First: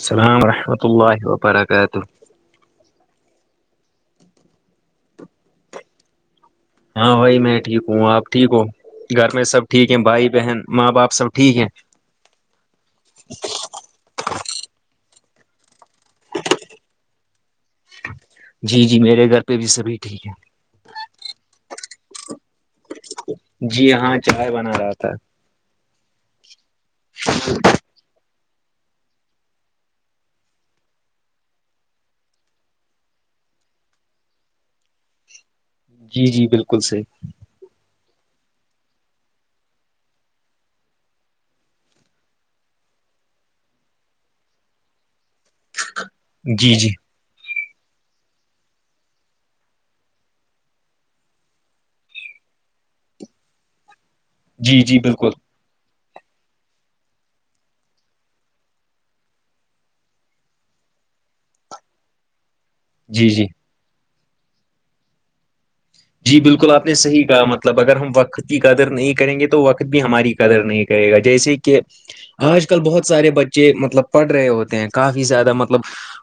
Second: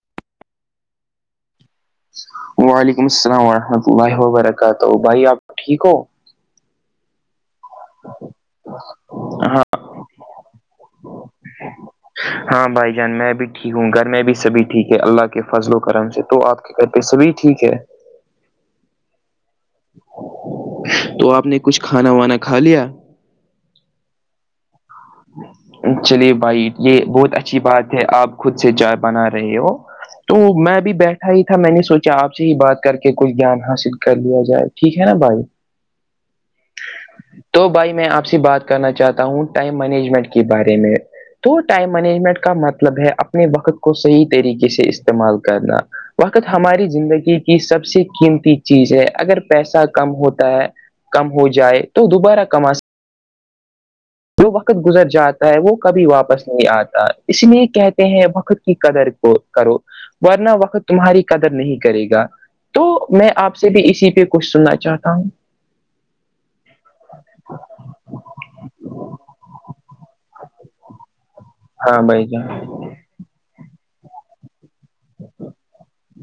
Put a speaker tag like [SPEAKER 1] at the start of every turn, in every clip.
[SPEAKER 1] السلام رحمۃ اللہ وبرکاتہ
[SPEAKER 2] وعلیکم السلام ورحمۃ اللہ وبرکاتہ بھائی آپ ٹھیک ہو
[SPEAKER 1] ہاں بھائی میں ٹھیک ہوں آپ ٹھیک ہو گھر میں سب
[SPEAKER 2] ہاں
[SPEAKER 1] ٹھیک بھائی بہن ماں باپ سب ٹھیک ہیں
[SPEAKER 2] ہاں بھائی جان میں بھی ٹھیک ہوں گھر میں بھی سبھی ٹھیک ہے اللہ کے فضل و کرم سے تو آپ کے گھر کے سبھی ٹھیک ہے
[SPEAKER 1] جی جی میرے گھر پہ بھی سبھی ٹھیک ہے
[SPEAKER 2] تو آپ نے کچھ کھانا وانا کھا لیا
[SPEAKER 1] جی ہاں چائے بنا رہا تھا
[SPEAKER 2] چلیے بھائی یہ بہت اچھی بات ہے آپ خود سے چاۓ بنا رہے ہو تو میں ابھی بیٹھا ہی تھا میں نے سوچا آپ سے ہی بات کر کے کوئی گیان حاصل کر لیا جائے ٹھیک ہے نا بھائی
[SPEAKER 1] جی جی بالکل صحیح
[SPEAKER 2] تو بھائی میں آپ سے بات کرنا چاہتا ہوں ٹائم مینجمنٹ کے بارے میں تو ٹائم مینجمنٹ کا مطلب ہے اپنے وقت کو صحیح طریقے سے استعمال کرنا وقت
[SPEAKER 1] جی
[SPEAKER 2] ہماری
[SPEAKER 1] جی
[SPEAKER 2] زندگی کی سب سے قیمتی چیز ہے اگر پیسہ کم ہوتا ہے کم ہو جائے تو دوبارہ کماسکتے تو وقت
[SPEAKER 1] جی جی
[SPEAKER 2] گزر
[SPEAKER 1] بالکل
[SPEAKER 2] جاتا ہے وہ کبھی واپس نہیں آتا اس لیے کہتے ہیں وقت کی قدر کو کرو ورنہ وقت تمہاری قدر نہیں کرے گا تو
[SPEAKER 1] جی
[SPEAKER 2] میں
[SPEAKER 1] جی
[SPEAKER 2] آپ سے بھی اسی پہ کچھ سننا چاہتا ہوں
[SPEAKER 1] جی بالکل آپ نے صحیح کہا مطلب اگر ہم وقت کی قدر نہیں کریں گے تو وقت بھی ہماری قدر نہیں کرے گا جیسے کہ
[SPEAKER 2] ہاں بھائی جان
[SPEAKER 1] آج کل بہت سارے بچے مطلب پڑھ رہے ہوتے ہیں کافی زیادہ مطلب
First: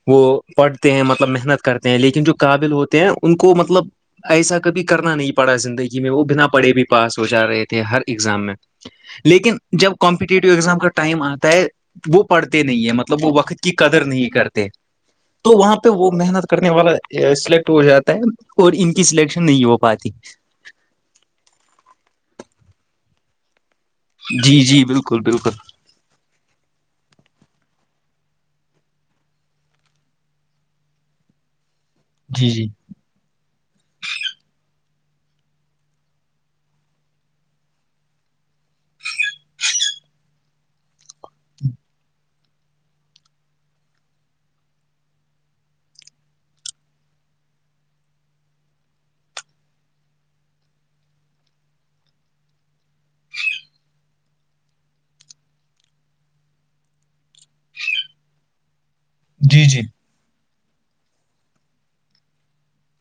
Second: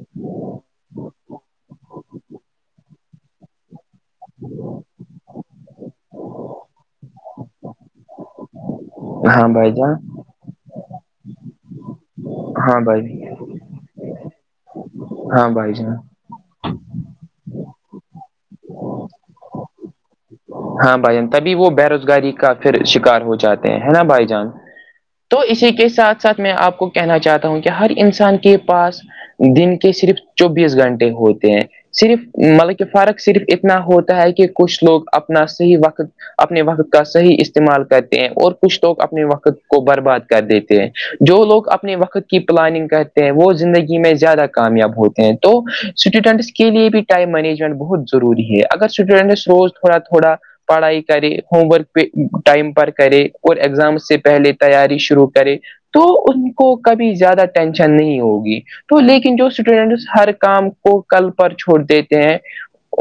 [SPEAKER 1] وہ پڑھتے ہیں مطلب محنت کرتے ہیں لیکن جو قابل ہوتے ہیں ان کو مطلب ایسا کبھی کرنا نہیں پڑا زندگی میں وہ بنا پڑھے بھی پاس ہو جا رہے تھے ہر ایگزام میں
[SPEAKER 2] ہاں
[SPEAKER 1] لیکن
[SPEAKER 2] بھائی جان
[SPEAKER 1] جب کمپٹیٹیو ایگزام کا ٹائم آتا ہے وہ پڑھتے
[SPEAKER 2] ہاں
[SPEAKER 1] نہیں ہے
[SPEAKER 2] بھائی
[SPEAKER 1] مطلب وہ وقت کی قدر نہیں کرتے
[SPEAKER 2] ہاں
[SPEAKER 1] تو
[SPEAKER 2] بھائی
[SPEAKER 1] وہاں پہ
[SPEAKER 2] جان
[SPEAKER 1] وہ محنت کرنے والا ا سلیکٹ ہو جاتا ہے اور ان کی سلیکشن نہیں ہو پاتی
[SPEAKER 2] ہاں بھائیجان تبھی وہ بے روزگاری کا پھر شکار ہو جاتا ہیں نا بھائی جان
[SPEAKER 1] جی جی بالکل
[SPEAKER 2] تو
[SPEAKER 1] بالکل
[SPEAKER 2] اسی کے ساتھ ساتھ میں آپ کو کہنا چاہتا ہوں کہ ہر انسان کے پاس دن کے صرف چوبیس گھنٹے ہوتے ہیں صرف
[SPEAKER 1] جی جی
[SPEAKER 2] مطلب کہ فرق صرف اتنا ہوتا ہے کہ کچھ لوگ اپنا صحیح وقت اپنے وقت کا صحیح استعمال کرتے ہیں اور کچھ لوگ اپنے وقت کو برباد کر دیتے ہیں جو لوگ اپنے وقت کی پلاننگ کرتے ہیں وہ زندگی میں زیادہ کامیاب ہوتے ہیں تو اسٹوڈنٹس کے لیے بھی ٹائم مینجمنٹ بہت ضروری ہے اگر اسٹوڈنٹس روز تھوڑا تھوڑا پڑھائی کرے ہوم ورک پے ٹائم پر کرے اور ایگزام سے پہلے تیاری شروع کرے تو ان کو کبھی زیادہ ٹینشن نہیں ہوگی تو لیکن جو
[SPEAKER 1] جی جی
[SPEAKER 2] اسٹوڈنٹس ہر کام کو کل پر چھوڑ دیتے ہیں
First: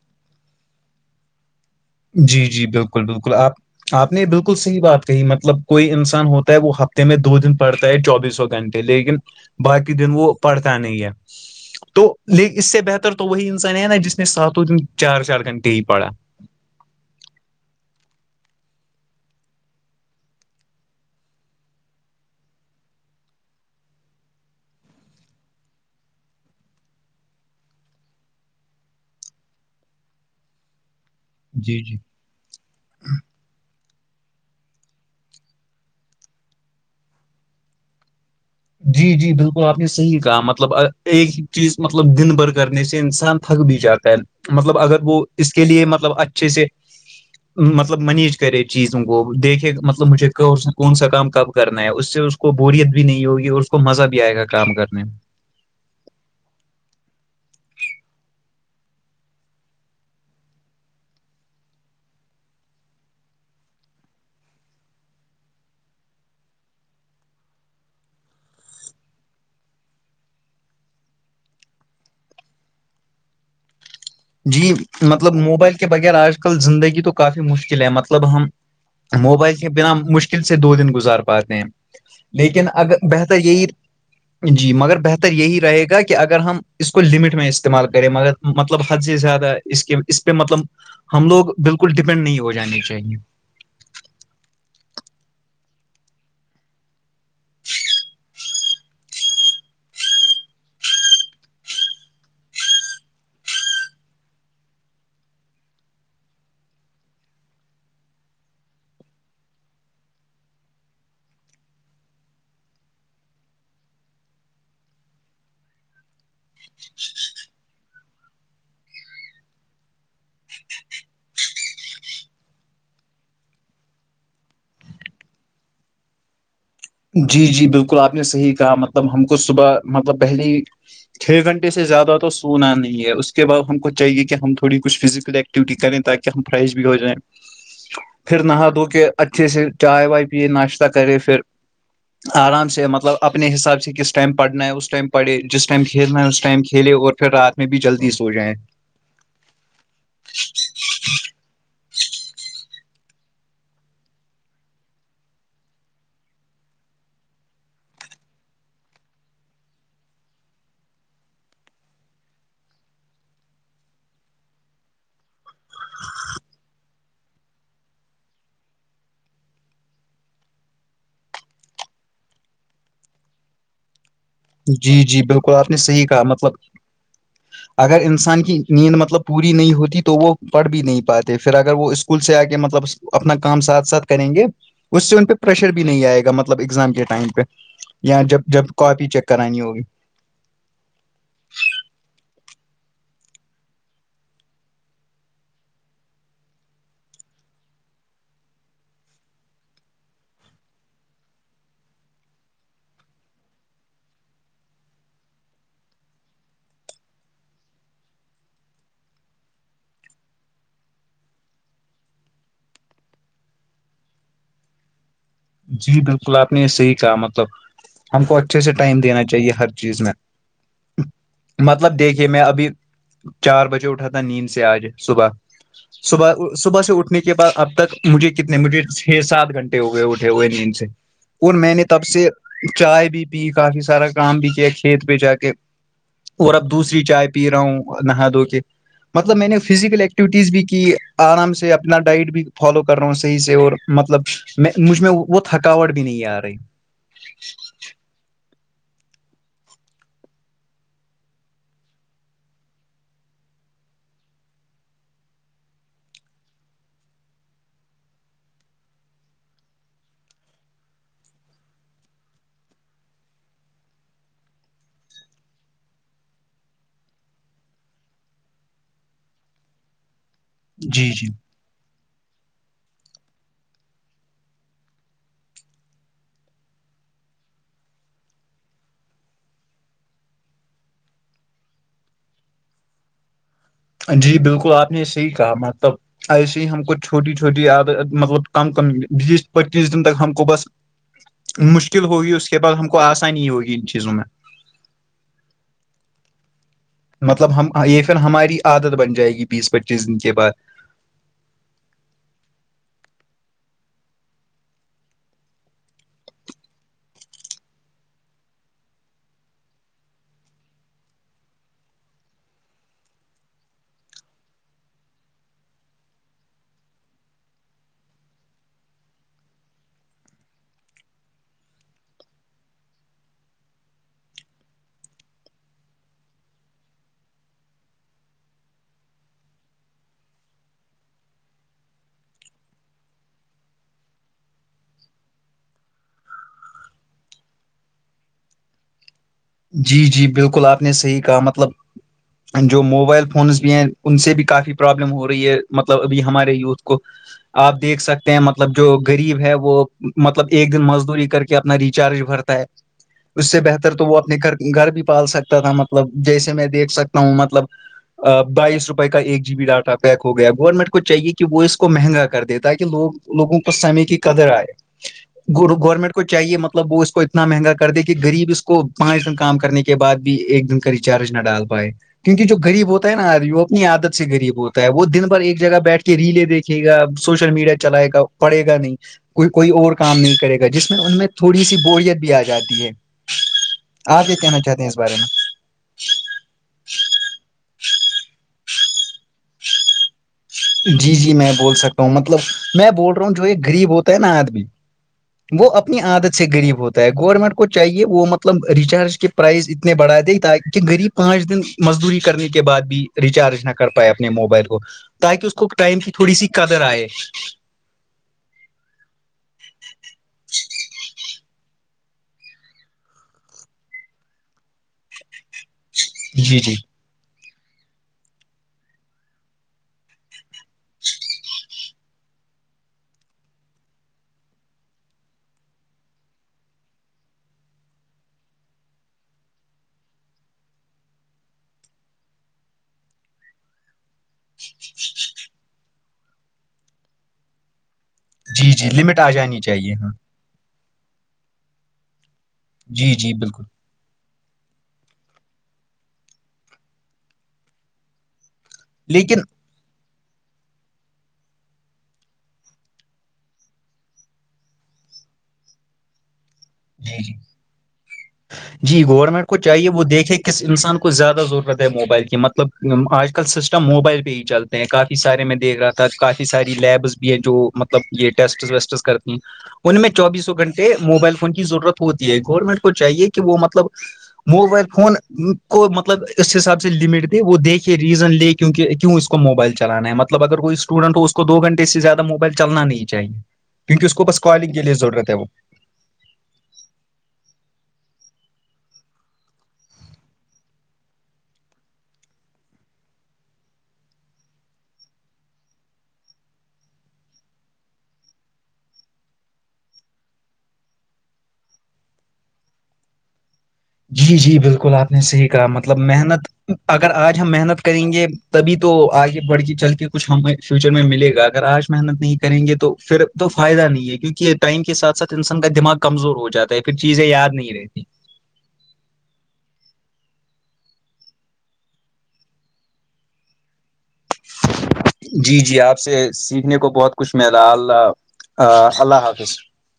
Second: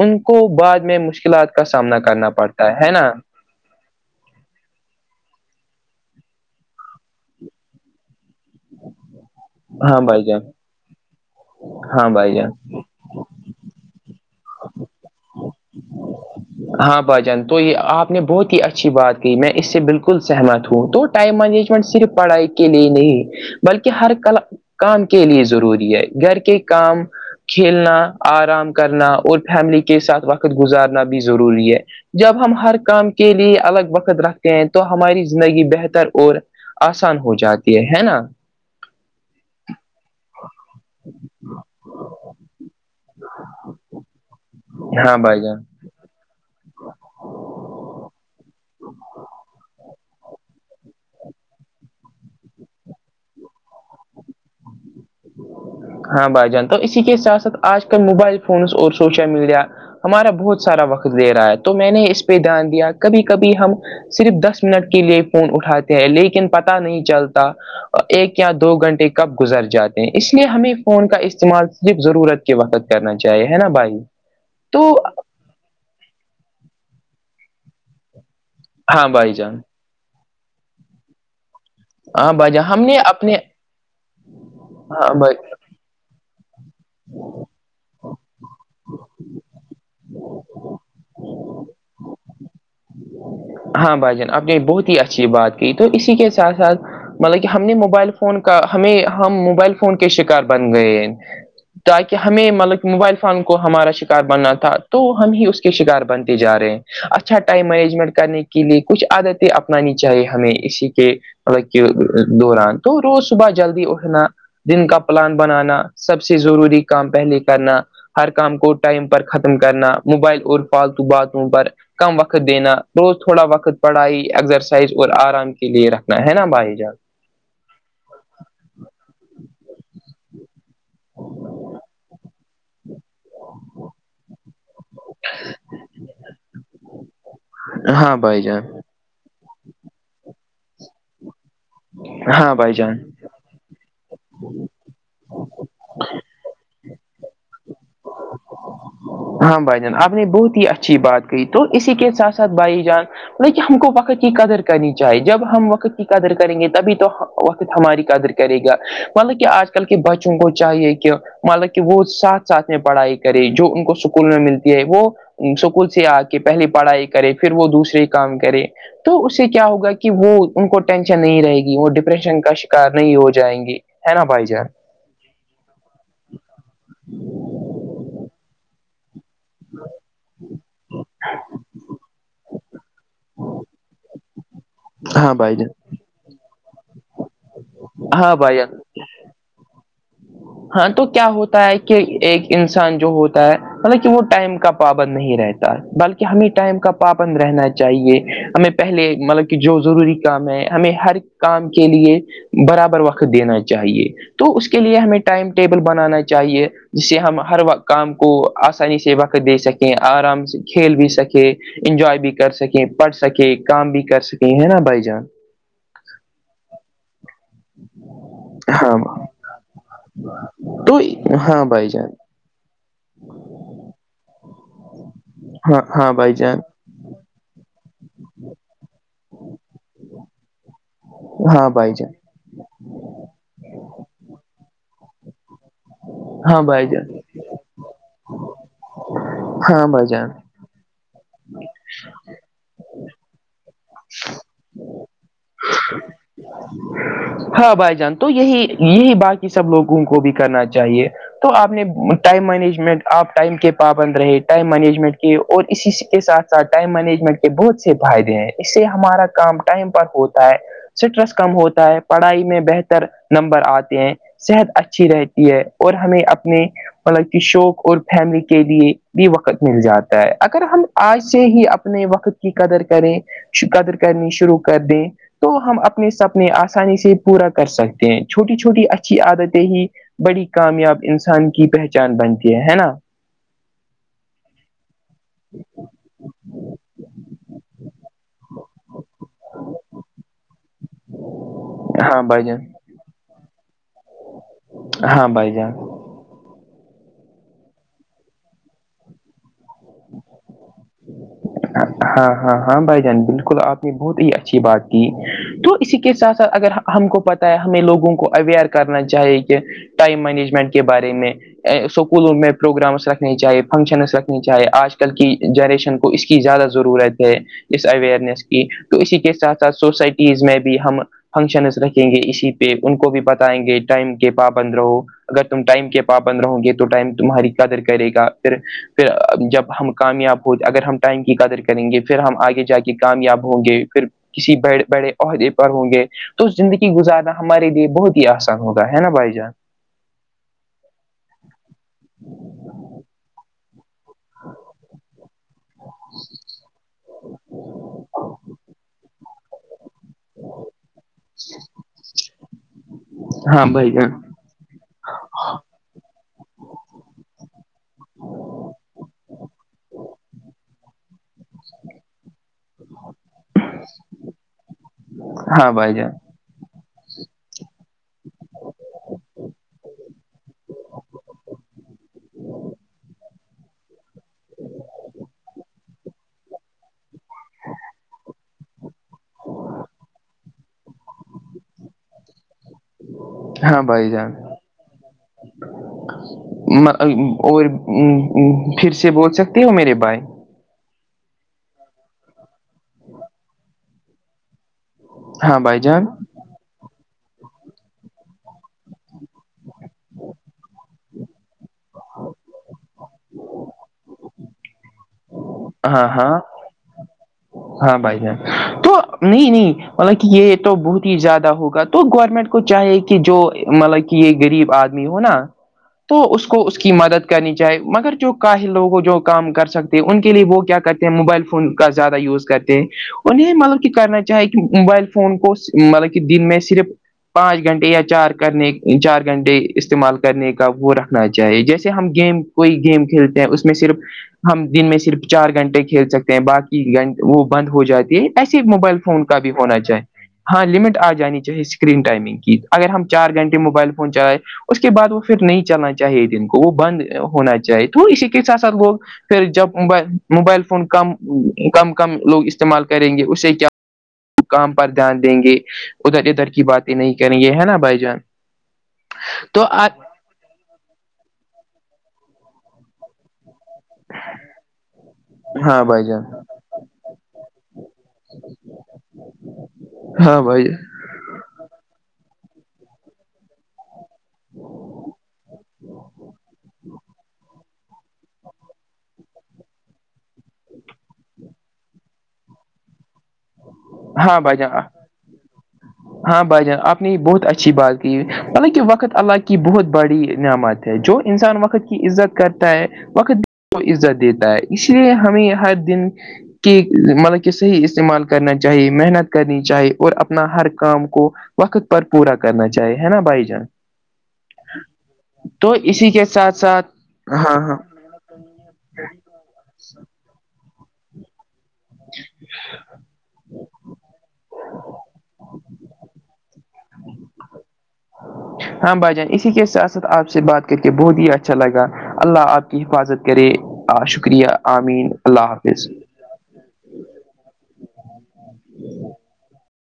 [SPEAKER 2] ان کو بعد میں مشکلات کا سامنا کرنا
[SPEAKER 1] جی، جی،
[SPEAKER 2] پڑتا ہے ہے
[SPEAKER 1] بالکل،
[SPEAKER 2] نا
[SPEAKER 1] بالکل آپ آپ نے بالکل صحیع بات کہی مطلب کوئی انسان ہوتا ہے وہ ہفتے میں دو دن پڑتا ہے چوبیس ہو گھنٹے لیکن باکی
[SPEAKER 2] ہاں
[SPEAKER 1] دن
[SPEAKER 2] بھائی
[SPEAKER 1] وہ
[SPEAKER 2] جان
[SPEAKER 1] پڑتا نہیں ہے
[SPEAKER 2] ہاں
[SPEAKER 1] تو
[SPEAKER 2] بھائی جان
[SPEAKER 1] لے اس سے بہتر تو تو وہی انسان ہے نا جس نے ساتوں دن چار چار گھنٹے ہی پڑا
[SPEAKER 2] ہاں باجان تو یے آپ نے بہت ہی اچھی بات کہی میں اس سے بالکل سہمت ہوں تو ٹائم مینجمنٹ صرف پڑھائی کے لیے نہیں بلکہ ہر کلا کام کے لیے ضروری ہے گر کے کام کھیلنا آرام کرنا اور پھیملی کے ساتھ وقت گزارنا بھی ضروری ہے
[SPEAKER 1] جی، جی۔
[SPEAKER 2] جب ہم ہر کام کے لیے الگ وقت رکھتے ہیں تو ہماری زندگی بہتر اور آسان ہو جاتی ہے ہے نا
[SPEAKER 1] جی جی بالکل آپ نے صحیح کہا مطلب آ ایک چیز مطلب دن بھر کرنے سے انسان تھک بھی جاتا ہے مطلب اگر
[SPEAKER 2] ہاں
[SPEAKER 1] وہ
[SPEAKER 2] بھائی جان
[SPEAKER 1] اس کے لیے مطلب اچھا اچھے سے مطلب مینج کرے چیزوں کو دیکھے مطلب مجھے کفسا کون سا کام کب کرنا ہے اس سے اس کو بوریت بھی نہیں ہوگی اس کو مزہ بھی آئے گا کام کرنے میں
[SPEAKER 2] ہاں بھائی جان تو اسی کے ساتھ ساتھ آج کل موبائل فونس اور سوشل میڈیا ہمارا بہت سارا وقت لے رہا ہے تو میں نے اس پے دھیان دیا کبھی کبھی ہم صرف دس منٹ کے لیے فون اٹھاتے ہیں لیکن پتا نہیں چلتا ایک یا دو گھنٹے کب گزر جاتے اس لیے ہمیں فون کا استعمال صرف ضرورت کے وقت کرنا چاہیے ہے نا بھائی
[SPEAKER 1] جی
[SPEAKER 2] تو
[SPEAKER 1] مطلب موبائل کے بغیر آج کل زندگی تو کافی مشکل ہے مطلب ہم
[SPEAKER 2] ہاں بھائی
[SPEAKER 1] موبائل
[SPEAKER 2] جان
[SPEAKER 1] کے بنا مشکل سے دو دن گزار پاتے ہیں
[SPEAKER 2] ہاں بھائی جان
[SPEAKER 1] لیکن
[SPEAKER 2] ہم نے
[SPEAKER 1] اگر
[SPEAKER 2] اپنے
[SPEAKER 1] بہتر یہی جی مگر
[SPEAKER 2] ہاں
[SPEAKER 1] بہتر
[SPEAKER 2] بھائی
[SPEAKER 1] یہی رہے گا کہ اگر ہم اس کو لمٹ میں استعمال کریں مگر مطلب حد سے زیادہ اس کے اس پے مطلب ہم لوگ بالکل ڈیپینڈ نہیں ہو جانے چاہیے
[SPEAKER 2] ہاں بھائی جان آپ نے بہت ہی اچھی بات کی تو اسی کے ساتھ ساتھ مطلب کی ہم نے موبائل فون کا ہمیں ہم موبائل فون کے شکار بن گئے ہیں تاکہ ہمیں مطلب کہ موبائل فون کو ہمارا شکار بننا تھا تو ہم ہی اس کے شکار بنتے جا رہے ہیں اچھا ٹائم مینجمنٹ کرنے کے لیے کچھ عادتیں اپنانی چاہیے ہمیں اسی کے مطلب کہ دوران تو روز صبح جلدی اٹھنا دن کا پلان بنانا سب سے ضروری کام پہلے کرنا ہر کام کو ٹائم پر ختم کرنا موبائل اور فالتو باتوں پر کم وقت دینا روز تھوڑا وقت پڑھائی ایکزرسائز اور آرام کے لیے رکھنا ہے نا بھائی جان
[SPEAKER 1] جی جی بالکل آپ نے صحیح کہا مطلب ہم کو صبح مطلب پہلی چھے گھنٹے سے زیادہ تو سونا نہیں ہے اس کے بعد ہم کو چاہیے کی ہم تھوڑی کچھ فزیکل ایکٹیویٹی کریں تاکہ ہم فریش بھی ہو جائیں
[SPEAKER 2] ہاں
[SPEAKER 1] پھر
[SPEAKER 2] بھائی جان
[SPEAKER 1] نہا دھو کے اچھے سے چائے وائے پیے ناشتہ کرے فیر
[SPEAKER 2] ہاں
[SPEAKER 1] آرام
[SPEAKER 2] بھائی
[SPEAKER 1] سے
[SPEAKER 2] جان
[SPEAKER 1] مطلب اپنے حساب سے کس ٹائم پڑھنا ہے اس ٹائم پڑھے جس ٹائم کھیلنا ہے اس ٹائم کھیلے اور پھر رات میں بھی جلدی سو جائیں
[SPEAKER 2] ہاں بھائی جان آپ نے بہت ہی اچھی بات کہی تو اسی کے ساتھ ساتھ بھائی جان ملب کی ہم کو وقت کی قدر کرنی چاہیے جب ہم وقت کی قدر کریں گے تبھی تو وقت ہماری قدر کرے گا مطلب کی آج کل کے بچوں کو چاہیے کی مطلب کہ وہ ساتھ ساتھ میں پڑھائے کرے جو ان کو سکول میں ملتی ہے وہ سکول سے آ کے پہلی پڑھائی کرے پھر وہ دوسرے کام کرے تو اس سے کیا ہوگا کی وہ ان کو ٹینشن نہیں رہے گی وہ ڈپریشن کا شکار نہیں ہو جائیں گی ہے نا بھائی جان
[SPEAKER 1] جی جی بالکل آپ نے صحیح کہا مطلب اگر انسان کی نیند مطلب پوری نہیں ہوتی تو وہ پڑھ بھی نہیں پاتے پھر اگر وہ اسکول سے آ کے مطلب اپنا کام ساتھ ساتھ کریں گے اس سے ان
[SPEAKER 2] ہاں
[SPEAKER 1] پے
[SPEAKER 2] بھائی
[SPEAKER 1] پریشر بھی
[SPEAKER 2] جان
[SPEAKER 1] نہیں آئے گا مطلب ایگزام کے ٹائم پے یا
[SPEAKER 2] ہاں
[SPEAKER 1] جب
[SPEAKER 2] بھائی
[SPEAKER 1] جب
[SPEAKER 2] جان
[SPEAKER 1] کاپی چیک کرانی ہوگی
[SPEAKER 2] ہاں تو کیا ہوتا ہے کہ ایک انسان جو ہوتا ہے مطلب کی وہ ٹائم کا پابند نہیں رہتا بلکہ ہمیں ٹائم کا پابند رہنا چاہیے ہمیں پہلے مطلب کہ جو ضروری کام ہے ہمیں ہر کام کے لیے برابر وقت دینا چاہیے تو اس کے لیے ہمیں ٹائم ٹیبل بنانا چاہیے جس سے ہم ہروقت کام کو آسانی سے وقت دے سکیں آرام سے کھیل بھی سکیں انجوائے بھی کر سکیں پڑھ سکے کام بھی کر سکیں ہے نا بھائی جان
[SPEAKER 1] جی بالکل آپ نے یہ صحیح کہا مطلب ہم کو اچھے سے
[SPEAKER 2] ہاں
[SPEAKER 1] ٹائم دینا چاہیے ہر چیز میں
[SPEAKER 2] تو ہاں بھائی
[SPEAKER 1] مطلب
[SPEAKER 2] جان
[SPEAKER 1] دیکھیے میں ابھی چار بجے اٹھا تھا نیند سے آج صبح
[SPEAKER 2] ہاں ہاں
[SPEAKER 1] صبح
[SPEAKER 2] بھائی جان
[SPEAKER 1] صبح سے اٹھ کے بعد اب تک مجھے کتنے مجھے چھ سات گھنٹے ہو گئے ہوٹے سے اور
[SPEAKER 2] ہاں
[SPEAKER 1] میں نے
[SPEAKER 2] بھائی
[SPEAKER 1] تب
[SPEAKER 2] جان
[SPEAKER 1] سے چائے بھی پی کافی سارا کام بھی کیا کھیت پہ جا کے اور
[SPEAKER 2] ہاں
[SPEAKER 1] اب
[SPEAKER 2] بھائی
[SPEAKER 1] دوسری
[SPEAKER 2] جان
[SPEAKER 1] چائے پی رہا ہوں نہا دھو کے مطلب میں نے
[SPEAKER 2] ہاں
[SPEAKER 1] فزیکل
[SPEAKER 2] بھائی جان
[SPEAKER 1] ایکٹیوٹیز بھی کی آرام سے اپنا ڈائٹ بھی فالو کر رہا ہوں صحیح سے اور مطلب میں مجھ میں تھکاوٹ بھی نہیں آ رہی
[SPEAKER 2] ہاں بھائی جان تو یہی یہی باقی سب لوگوں کو بھی کرنا چاہیے تو آپ نے ٹائم مینجمنٹ آپ ٹائم کے پابند رہے ٹائم مینجمنٹ کیے اور اسی کے ساتھ ٹائم مینجمنٹ کے بہت سے فائدے ہیں اس سے ہمارا کام ٹائم پر ہوتا ہے سٹرس کم ہوتا ہے پڑھائی میں بہتر نمبر آتے ہیں صحت اچھی رہتی ہے اور ہمیں اپنے مطلب کہ شوق اور فیملی کے لیے بھی وقت مل جاتا ہے اگر ہم
[SPEAKER 1] جی
[SPEAKER 2] آج
[SPEAKER 1] جی
[SPEAKER 2] سے ہی اب اپنے وقت کی قدر کریں قدر کرنی شروع کر دیں تو ہم اپنے سپنے آسانی سے پورا کر سکتے ہیں چھوٹی چھوٹی اچھی عادتیں ہی بڑی کامیاب انسان کی پہچان بنتی ہے نا
[SPEAKER 1] جی بالکل آپ نے صحیح کہا مطلب ایسے ہی ہم کو چھوٹی چھوٹی عادت مطلب کمم بیس پچیس دن تک ہم کو بس مشکل
[SPEAKER 2] ہاں
[SPEAKER 1] ہوگی
[SPEAKER 2] بھائی
[SPEAKER 1] اس کے
[SPEAKER 2] جان
[SPEAKER 1] بعد ہم کو آسانی ہوگی ان چیزوں میں
[SPEAKER 2] ہاں بھائی جان
[SPEAKER 1] مطلب ہم یہ پھر ہماری عادت بن جائے گی بیس پچیس دن کے بعد
[SPEAKER 2] ہاں ہاں ہاں بھائی جان بالکل آپ نے بہت ہی اچھی بات کی تو اسی کے ساتھ ساتھ اگر ہم کو پتاہ ہے ہمیں لوگوں کو اویئر کرنا چاہیے کہ ٹائم مینجمنٹ کے بارے میں اسکولوں میں پروگرامس رکھنے چاہیے فنکشنس رکھنی چاہیے آج کل کی جنریشن اس کی زیادہ ضرورت ہے اس اوئیرنیس کی تو اسی کے ساتھ ساتھ سوسائٹیز میں بھی ہم فنکشنز رکھیں گے اسی پہ ان کو بھی بتائیں گے ٹائم کے پابند رہو اگر تم ٹائم کے پابند رہو گے تو ٹائم تمہاری قدر کرے گا پھر پھر جب ہم کامیاب ہو اگر ہم ٹائم کی قدر کریں گے پھر ہم آگے جا کے کامیاب ہوں گے پھر کسی بڑے بڑے عہدے پر ہوں گے تو زندگی گزارنا ہمارے لیے بہت ہی آسان ہوتا ہے نا بھائی جان
[SPEAKER 1] جی جی بالکل آپ نے صحیح کہا مطلب جو موبائل فونس بھی ہیں ان سے بھی کافی پرابلم ہو رہی ہے مطلب ابھی ہمارے یوتھ کو آپ دیکھ سکتے ہیں مطلب جو غریب ہے وہ مطلب ایک دن مزدوری کر کے اپنا ریچارج بھرتا ہے اس سے
[SPEAKER 2] ہاں بھائی
[SPEAKER 1] بہتر تو
[SPEAKER 2] جان
[SPEAKER 1] وہ کر گھر بھی پال سکتا تھا مطلب جیسے میں دیکھ سکتا ہوں مطلب بائیس روپے کا ایک جی بی ڈاٹا پیک ہو گیا گورنمنٹ کو چاہیے کہ وہ اس کو مہنگا کر دیتا تاکہ لوگ لوگوں کو سمے کی قدر آئے
[SPEAKER 2] ہاں
[SPEAKER 1] گر
[SPEAKER 2] بھائی
[SPEAKER 1] گنمنٹ
[SPEAKER 2] جان
[SPEAKER 1] کو چاہیے مطلب وہ اس کو اتنا مہنگا کر دے کہ غریب اس کو پانچ دن کام کرنے کے بعد بھی ایک دن کا ریچارج نہ ڈال پائے کیونکہ جو غریب ہوتا ہے نا آدمی وہ اتنی عادت سے غریب ہوتا ہے وہ دن بھر ایک جگہ بیٹھ کے ریلے دیکھے گا سوشل میڈیا چلائے گا پڑے گا نہیں کوئی کوئی اور کام نہیں کرے گا جس میں ان میں تھوڑی سی بوریت بھی آ جاتی ہے
[SPEAKER 2] ہاں بھائی
[SPEAKER 1] آپ
[SPEAKER 2] جان
[SPEAKER 1] کیا کہنا چاہتے ہیں اس بارے
[SPEAKER 2] اور پھر سے بول سکتی ہو میرے بھائی
[SPEAKER 1] جی جی میں بول سکتا ہوں مطلب میں بول رہا ہوں جو ایک غریب ہوتا ہے نا آدمی
[SPEAKER 2] ہاں
[SPEAKER 1] وہ
[SPEAKER 2] بھائی
[SPEAKER 1] اپنی
[SPEAKER 2] جان
[SPEAKER 1] عادت سے غریب ہوتا ہے گورنمنٹ کو چاہیے وہ مطلب ریچارج کے پرائز اتنے بڑھا دے تاکہ غریب پانچ دن مزدوری کرنے کے بعد بھی ریچارج نہ کر پائے اپنے موبائل کو تاکہ اس کو ٹائم
[SPEAKER 2] ہاں
[SPEAKER 1] کی
[SPEAKER 2] ہاں
[SPEAKER 1] تھوڑی سی قدر آئے
[SPEAKER 2] ہاں بھائی جان توھ نہیں نہیں مطلب کہ یہ تو بہت ہی زیادہ ہوگا تو گورنمنٹ کو چاہے کہ جو مطلب کہ کہ یہ غریب آدمی ہو نا
[SPEAKER 1] شھ
[SPEAKER 2] تو اس کو اس کی مدد کرنی چاہے مگر جو کااہل لوگوں جو کام کر سکتے ان کے لیے وہ کیا کہتے ہیں موبائل فون زیادہ یوز کرتے ہیں انہیں مطلب کہ کرنا چاہے کہ موبائل فون کو مطلب کہ دن میں صرف پانچ گھنٹے یا چار کرنے چار گھنٹے استعمال کرنے کا وہ رکھنا چاہیے جیسے ہم گیم کوئی گیم کھیلتے ہیں اس میں صرف ہم دن میں صرف چار گھنٹے کھیل سکتے ہیں باقی گھنٹ وہ بند ہو جاتی ہے ایسے
[SPEAKER 1] جی جی
[SPEAKER 2] موبائل
[SPEAKER 1] لمٹ
[SPEAKER 2] فون
[SPEAKER 1] آ
[SPEAKER 2] کا بھی
[SPEAKER 1] جانی
[SPEAKER 2] ہونا
[SPEAKER 1] ہاں
[SPEAKER 2] چاہیے ہاں لمٹ آ جانی چاہے اسکرین ٹائمنگ کی اگر ہم
[SPEAKER 1] جی
[SPEAKER 2] چار
[SPEAKER 1] جی
[SPEAKER 2] گھنٹے
[SPEAKER 1] بالکل
[SPEAKER 2] موبائل فون چلائے اس کے بعد وہ پھر نہیں چلنا چاہے دن کو وہ بند ہونا چاہے تو اسی کے ساتھ ساتھ وہ
[SPEAKER 1] لیکن
[SPEAKER 2] جب موبائل فون کم کم کم لوگ استعمال کریں گے اس سے کیا کام پر دھیان دیں گے ادھر ادھر کی بات نہیں
[SPEAKER 1] جی جی
[SPEAKER 2] کریں گے ہے نا بھائی جان
[SPEAKER 1] جی گورنمنٹ کو
[SPEAKER 2] تو
[SPEAKER 1] چاہیے
[SPEAKER 2] آپ
[SPEAKER 1] وہ دیکھے کس انسان کو زیادہ ضرورت ہے موبائل کی مطلب آج کل سسٹم موبائل پہ ہی چلتے ہیں کافی سارے میں دیکھ
[SPEAKER 2] ہاں
[SPEAKER 1] رہا تھا
[SPEAKER 2] بھائی جان
[SPEAKER 1] کافی ساری لیبس بھی ہیں جو مطلب یہ ٹیسٹ ویسٹس کرتی ہیں ان میں
[SPEAKER 2] ہاں
[SPEAKER 1] چوبیسوں
[SPEAKER 2] بھائی
[SPEAKER 1] گھنٹے موبائل فون کی ضرورت ہوتی ہے گورنمنٹ کو چاہیے کہ وہ مطلب موبائل فون کو مطلب اس حساب سے لمٹ دے وہ دیکھ ریزن لے کیونک کیوں اس کو موبائل چلانا ہے مطلب اگر کوئی اسٹوڈٹ ہو اس کو دو گنٹے سے زیادہ موبائل چلنا نہیں چاہیے کیونکہ اس کو
[SPEAKER 2] جان ہاں
[SPEAKER 1] بس
[SPEAKER 2] بھائی
[SPEAKER 1] کالنگ
[SPEAKER 2] جان
[SPEAKER 1] کے لیے ضرورت ہے وہ
[SPEAKER 2] ہاں بھائی جان آپ نے یہ بہت اچھی بات کی مطلب کہ وقت اللہ کی بہت بڑی نعمت جو انسان وقت کی عزت کرتا ہے وقت کو عزت دیتا ہے اس لیے ہمیں ہر دن کی مگر کسی استعمال کرنا چاہیے محنت کرنی چاہیے اور اپنا ہر کام کو وقت پر پورا کرنا چاہیے ہے نا بھائی جان
[SPEAKER 1] جی جی بالکل آپ نے صحیح کہا
[SPEAKER 2] تو
[SPEAKER 1] مطلب
[SPEAKER 2] اسی کے
[SPEAKER 1] محنت
[SPEAKER 2] ساتھ ساتھ
[SPEAKER 1] اگر آج ہم
[SPEAKER 2] ہاں ہاں
[SPEAKER 1] محنت کریں گے تبھی تو آگے بڑھ کے چل کے کچھ ہمیں فیوچر میں ملے گا اگر آج محنت نہیں کریں گے تو پھر تو فائدہ نہیں ہے کیونکہ ٹائم کے سات ساتھ انسان کا دماغ کمزور ہو جاتا ہے پھر چیزیں یاد نہیں رہتی
[SPEAKER 2] ہاں بھائی جان اسی کے ساتھ ساتھ آپ سے بات کر کے بہت ہی اچھا لگا اللہ آپ کی حفاظت کرے شکریہ آمین اللہ
[SPEAKER 1] جی جی
[SPEAKER 2] حافظ
[SPEAKER 1] آپ سے سیکھنے کو بہت کچھ ملا اللہ ا اللہ حافظ